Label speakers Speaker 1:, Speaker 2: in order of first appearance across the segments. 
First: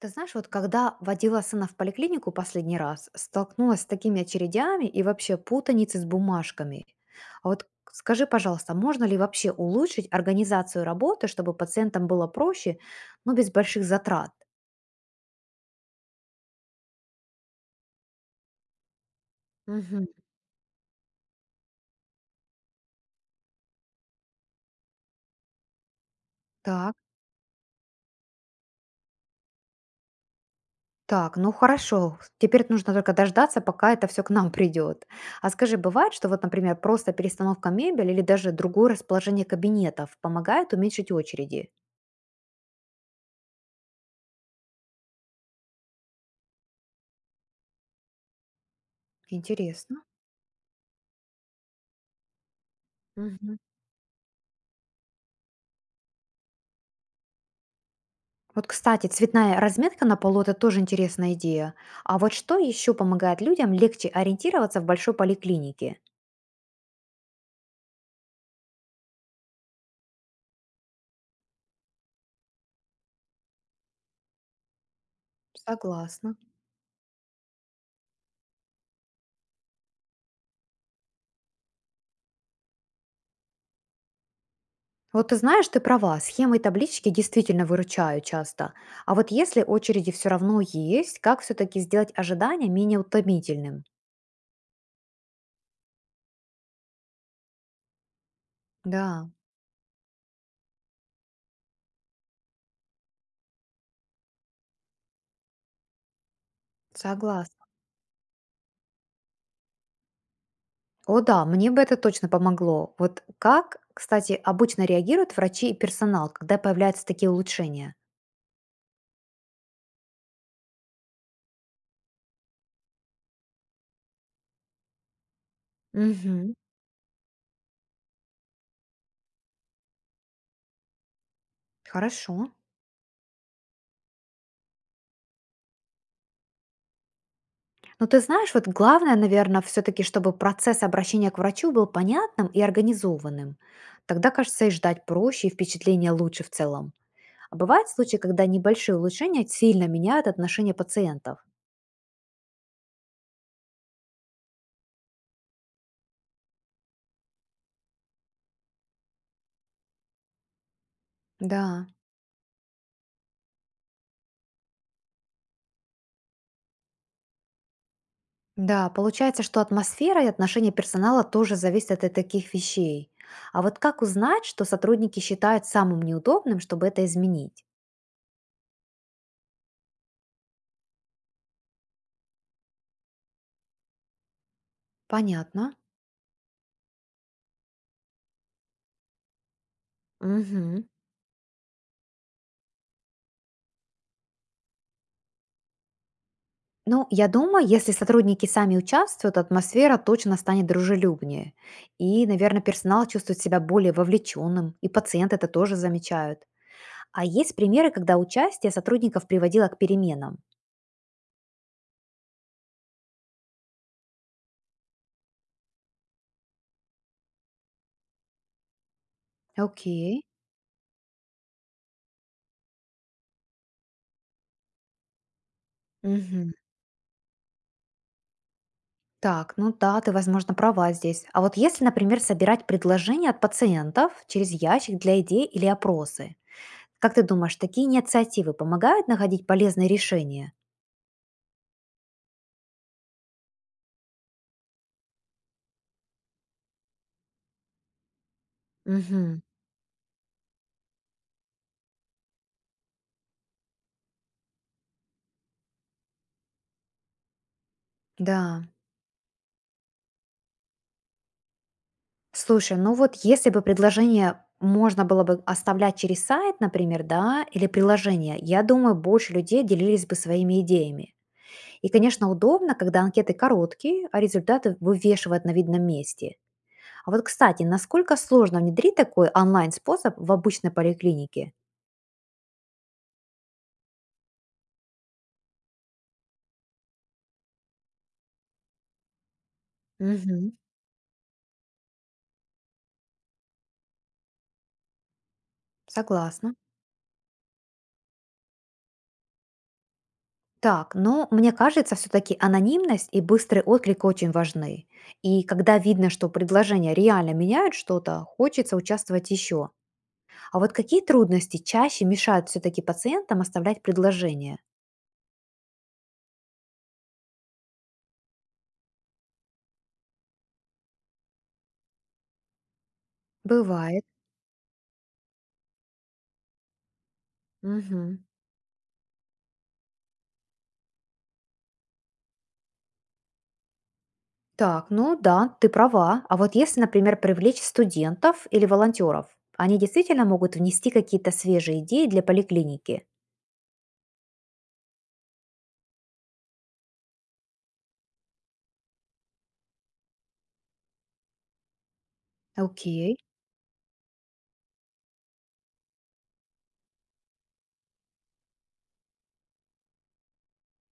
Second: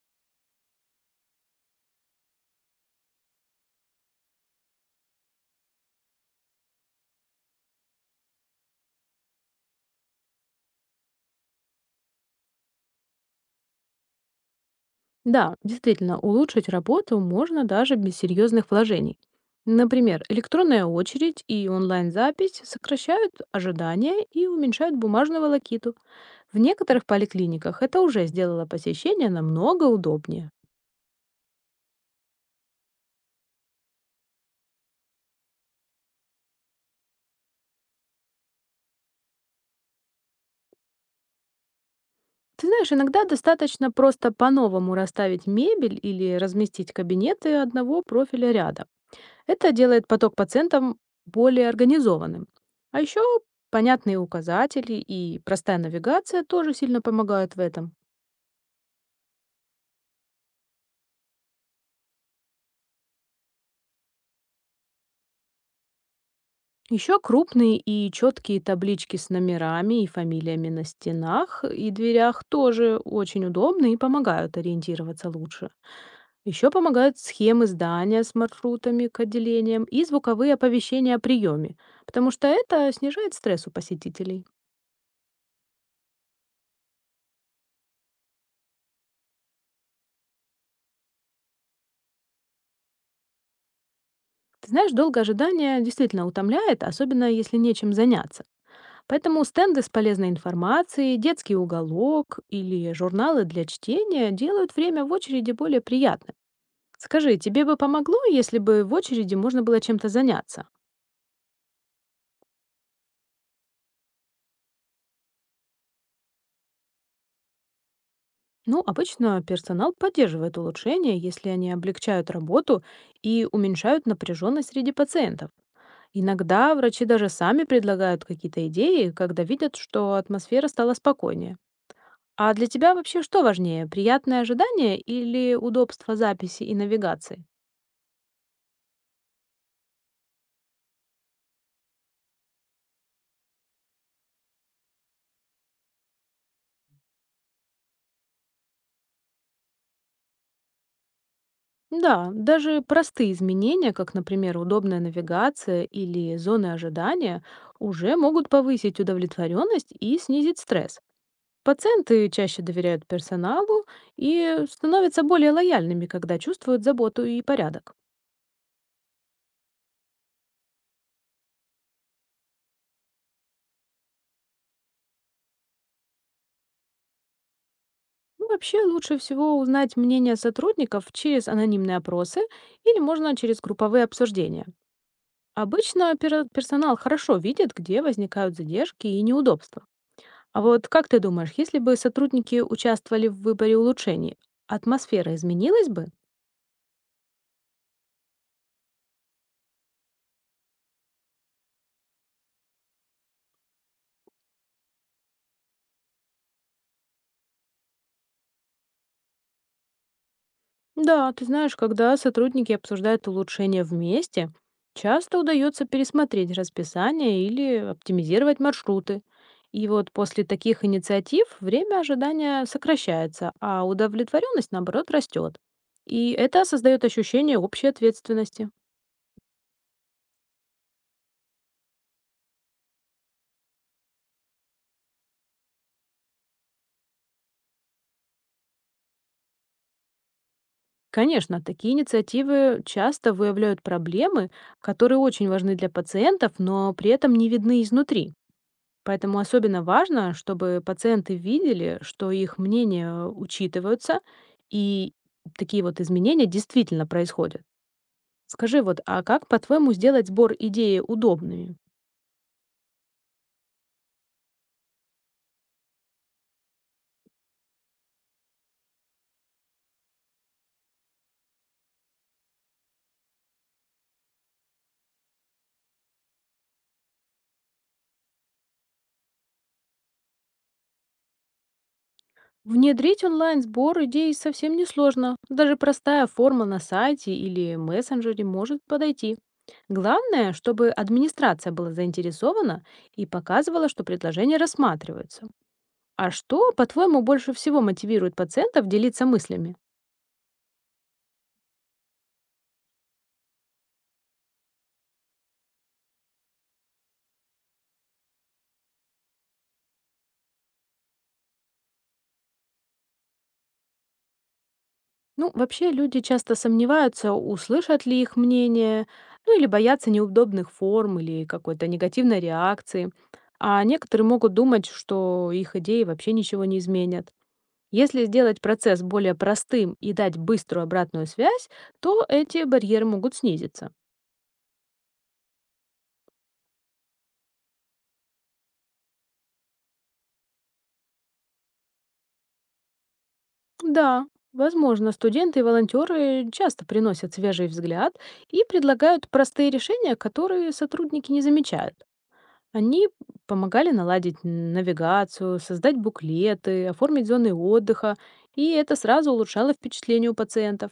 Speaker 1: Ты знаешь, вот когда водила сына в поликлинику последний раз, столкнулась с такими очередями и вообще путаницей с бумажками. А вот скажи, пожалуйста, можно ли вообще улучшить организацию работы, чтобы пациентам было проще, но без больших затрат?
Speaker 2: Да, действительно, улучшить работу можно даже без серьезных вложений.
Speaker 1: Мгм.
Speaker 2: Например, электронная очередь и онлайн-запись сокращают ожидания и уменьшают бумажную волокиту. В
Speaker 1: Так,
Speaker 2: некоторых поликлиниках это уже сделало посещение намного удобнее.
Speaker 1: так, ну хорошо. Теперь нужно только дождаться, пока это все к нам придет. А скажи, бывает, что вот, например, просто перестановка мебели или даже другое расположение кабинетов помогает уменьшить очереди?
Speaker 2: Ты знаешь, иногда достаточно просто по-новому расставить мебель или разместить кабинеты одного профиля рядом. Это
Speaker 1: Интересно.
Speaker 2: делает поток пациентам более организованным. А еще
Speaker 1: Мгм.
Speaker 2: понятные указатели и простая навигация тоже сильно помогают в этом.
Speaker 1: Вот, кстати, цветная разметка на полу – это тоже интересная идея. А вот что еще помогает людям легче ориентироваться в большой поликлинике?
Speaker 2: Еще крупные и четкие таблички с номерами и фамилиями на стенах и дверях тоже очень удобны и помогают ориентироваться лучше.
Speaker 1: Согласна.
Speaker 2: Еще помогают схемы здания с маршрутами к отделениям и звуковые оповещения о приеме, потому что это снижает стресс у посетителей.
Speaker 1: Вот ты знаешь, ты права, схемы и таблички действительно выручают часто. А вот если очереди все равно есть, как все-таки сделать ожидание менее утомительным?
Speaker 2: Ты знаешь, долгое ожидание действительно утомляет, особенно если нечем заняться.
Speaker 1: Да,
Speaker 2: Поэтому стенды с полезной информацией, детский уголок или журналы для чтения делают время в очереди более приятным. Скажи, тебе
Speaker 1: согласна.
Speaker 2: бы помогло, если бы в очереди можно было чем-то заняться?
Speaker 1: О да, мне бы это точно помогло. Вот как, кстати, обычно реагируют врачи и персонал, когда появляются такие улучшения?
Speaker 2: Ну, обычно персонал поддерживает улучшения, если они облегчают работу и уменьшают напряженность среди пациентов.
Speaker 1: Угу.
Speaker 2: Иногда врачи даже сами предлагают какие-то идеи, когда видят, что атмосфера стала спокойнее.
Speaker 1: Хорошо.
Speaker 2: А для тебя вообще что важнее, приятное ожидание или удобство записи и навигации?
Speaker 1: Ну, ты знаешь, вот главное, наверное, все-таки, чтобы процесс обращения к врачу был понятным и организованным. Тогда, кажется, и ждать проще, и впечатление лучше в целом. А бывают случаи, когда небольшие улучшения сильно меняют отношение пациентов.
Speaker 2: Да, даже простые изменения, как, например, удобная навигация или зоны ожидания, уже могут повысить удовлетворенность и снизить стресс.
Speaker 1: Да,
Speaker 2: Пациенты чаще доверяют персоналу и становятся более лояльными, когда чувствуют заботу и порядок.
Speaker 1: да, получается, что атмосфера и отношение персонала тоже зависят от таких вещей. А вот как узнать, что сотрудники считают самым неудобным, чтобы это изменить?
Speaker 2: Ну, вообще лучше всего узнать мнение сотрудников через анонимные опросы или можно через групповые обсуждения.
Speaker 1: Понятно.
Speaker 2: Обычно персонал хорошо видит, где возникают задержки и неудобства. А
Speaker 1: Мгм.
Speaker 2: вот как ты думаешь, если бы сотрудники участвовали в выборе улучшений, атмосфера изменилась бы?
Speaker 1: Ну, я думаю, если сотрудники сами участвуют, атмосфера точно станет дружелюбнее. И, наверное, персонал чувствует себя более вовлеченным, и пациенты это тоже замечают. А есть примеры, когда участие сотрудников приводило к переменам.
Speaker 2: Да, ты знаешь, когда сотрудники обсуждают улучшения вместе, часто удается пересмотреть расписание или оптимизировать маршруты. И вот
Speaker 1: Окей.
Speaker 2: после таких инициатив время ожидания сокращается, а удовлетворенность, наоборот, растет. И
Speaker 1: Мгм.
Speaker 2: это создает ощущение общей ответственности.
Speaker 1: Так, ну да, ты, возможно, права здесь. А вот если, например, собирать предложения от пациентов через ящик для идей или опросы, как ты думаешь, такие инициативы помогают находить полезные решения?
Speaker 2: Конечно, такие инициативы часто выявляют проблемы, которые очень важны для пациентов, но при этом не видны изнутри. Поэтому
Speaker 1: Угу.
Speaker 2: особенно важно, чтобы пациенты видели, что их мнения учитываются, и такие вот изменения действительно происходят.
Speaker 1: Да.
Speaker 2: Скажи вот, а как, по-твоему, сделать сбор идеи удобными?
Speaker 1: Слушай, ну вот если бы предложение можно было бы оставлять через сайт, например, да, или приложение, я думаю, больше людей делились бы своими идеями. И, конечно, удобно, когда анкеты короткие, а результаты вывешивают на видном месте. А вот, кстати, насколько сложно внедрить такой онлайн-способ в обычной поликлинике?
Speaker 2: Внедрить онлайн-сбор идей совсем несложно. Даже простая форма на сайте или мессенджере может подойти.
Speaker 1: Угу,
Speaker 2: Главное, чтобы администрация была заинтересована и показывала, что предложения рассматриваются. А
Speaker 1: согласна.
Speaker 2: что, по-твоему, больше всего мотивирует пациентов делиться мыслями?
Speaker 1: Так, но мне кажется, все-таки анонимность и быстрый отклик очень важны. И когда видно, что предложения реально меняют что-то, хочется участвовать еще. А вот какие трудности чаще мешают все-таки пациентам оставлять предложение?
Speaker 2: Ну, вообще люди часто сомневаются, услышат ли их мнение, ну или боятся неудобных форм или какой-то негативной реакции. А
Speaker 1: Бывает.
Speaker 2: некоторые могут думать, что их идеи вообще ничего не изменят.
Speaker 1: Мгм.
Speaker 2: Если сделать процесс более простым и дать быструю обратную связь, то эти барьеры могут снизиться.
Speaker 1: Так, ну да, ты права. А вот если, например, привлечь студентов или волонтеров, они действительно могут внести какие-то свежие идеи для поликлиники.
Speaker 2: Да, возможно, студенты и волонтеры часто приносят свежий взгляд и предлагают простые решения, которые сотрудники не замечают. Они
Speaker 1: Окей.
Speaker 2: помогали наладить навигацию, создать буклеты, оформить зоны отдыха, и это сразу улучшало впечатление у пациентов.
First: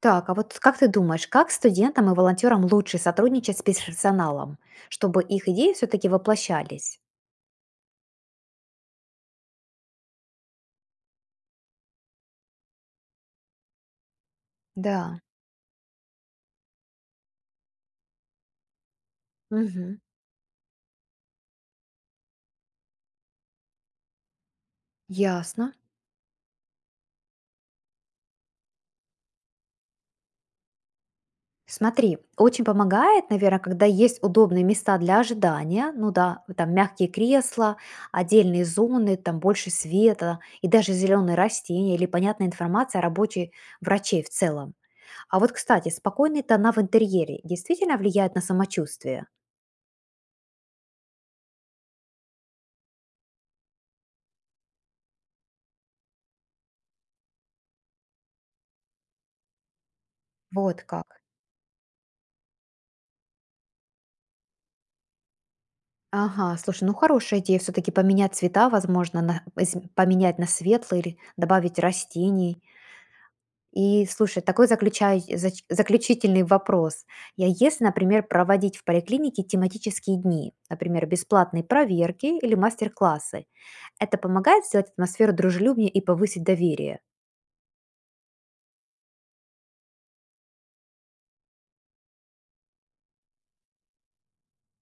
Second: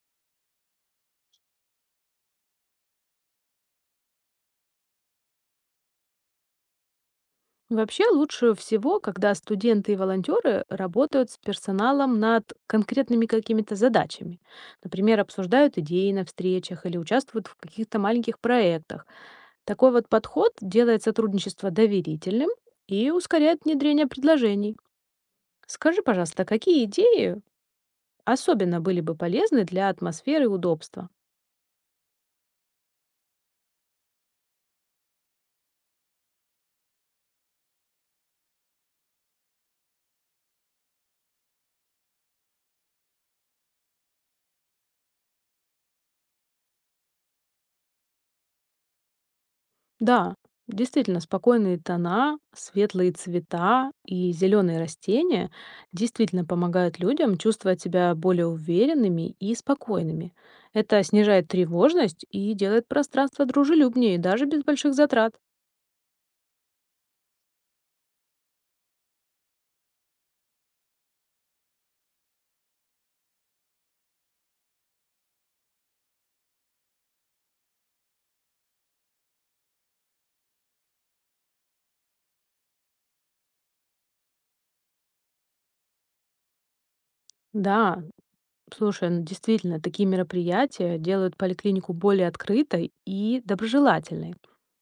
Speaker 1: Так, а вот как ты думаешь, как студентам и волонтерам лучше сотрудничать с персоналом, чтобы их идеи все-таки воплощались?
Speaker 2: Вообще лучше всего, когда студенты и волонтеры работают с персоналом над конкретными какими-то задачами.
Speaker 1: Да.
Speaker 2: Например, обсуждают идеи на встречах или участвуют в каких-то маленьких проектах. Такой
Speaker 1: Мгм.
Speaker 2: вот подход делает сотрудничество доверительным и ускоряет внедрение предложений.
Speaker 1: Ясно.
Speaker 2: Скажи, пожалуйста, какие идеи особенно были бы полезны для атмосферы и удобства?
Speaker 1: Смотри, очень помогает, наверное, когда есть удобные места для ожидания, ну да, там мягкие кресла, отдельные зоны, там больше света и даже зеленые растения или понятная информация о работе врачей в целом. А вот, кстати, спокойные тона в интерьере действительно влияют на самочувствие.
Speaker 2: Да, действительно, спокойные тона, светлые цвета и зеленые растения действительно помогают людям чувствовать себя более уверенными и спокойными.
Speaker 1: Вот
Speaker 2: Это
Speaker 1: как.
Speaker 2: снижает тревожность и делает пространство дружелюбнее, даже без больших затрат.
Speaker 1: Ага, слушай, ну хорошая идея все-таки поменять цвета, возможно, поменять на светлый или добавить растений. И слушай, такой заключительный вопрос. Я если, например, проводить в поликлинике тематические дни, например, бесплатные проверки или мастер-классы, это помогает сделать атмосферу дружелюбнее и повысить доверие?
Speaker 2: Да, слушай, ну действительно, такие мероприятия делают поликлинику более открытой и доброжелательной.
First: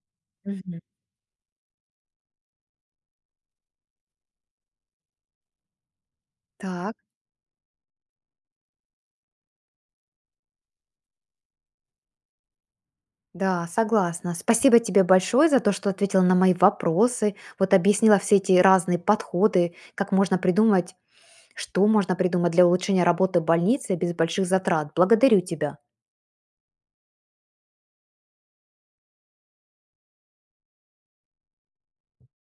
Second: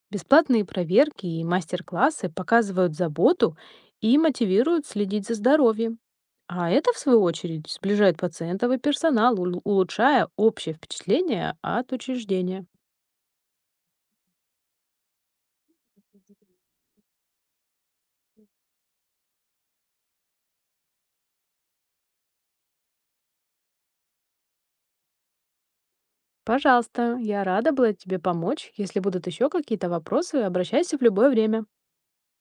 Speaker 2: Бесплатные
Speaker 1: Мгм.
Speaker 2: проверки и мастер-классы показывают заботу и мотивируют следить за здоровьем. А это,
Speaker 1: Так.
Speaker 2: в свою очередь, сближает пациентов и персонал, улучшая общее впечатление от учреждения.
Speaker 1: Да, согласна. Спасибо тебе большое за то, что ответила на мои вопросы, вот объяснила все эти разные подходы, как можно придумать, что можно придумать для улучшения работы больницы без больших затрат. Благодарю тебя.
Speaker 2: Пожалуйста, я рада была тебе помочь. Если будут еще какие-то вопросы, обращайся в любое время.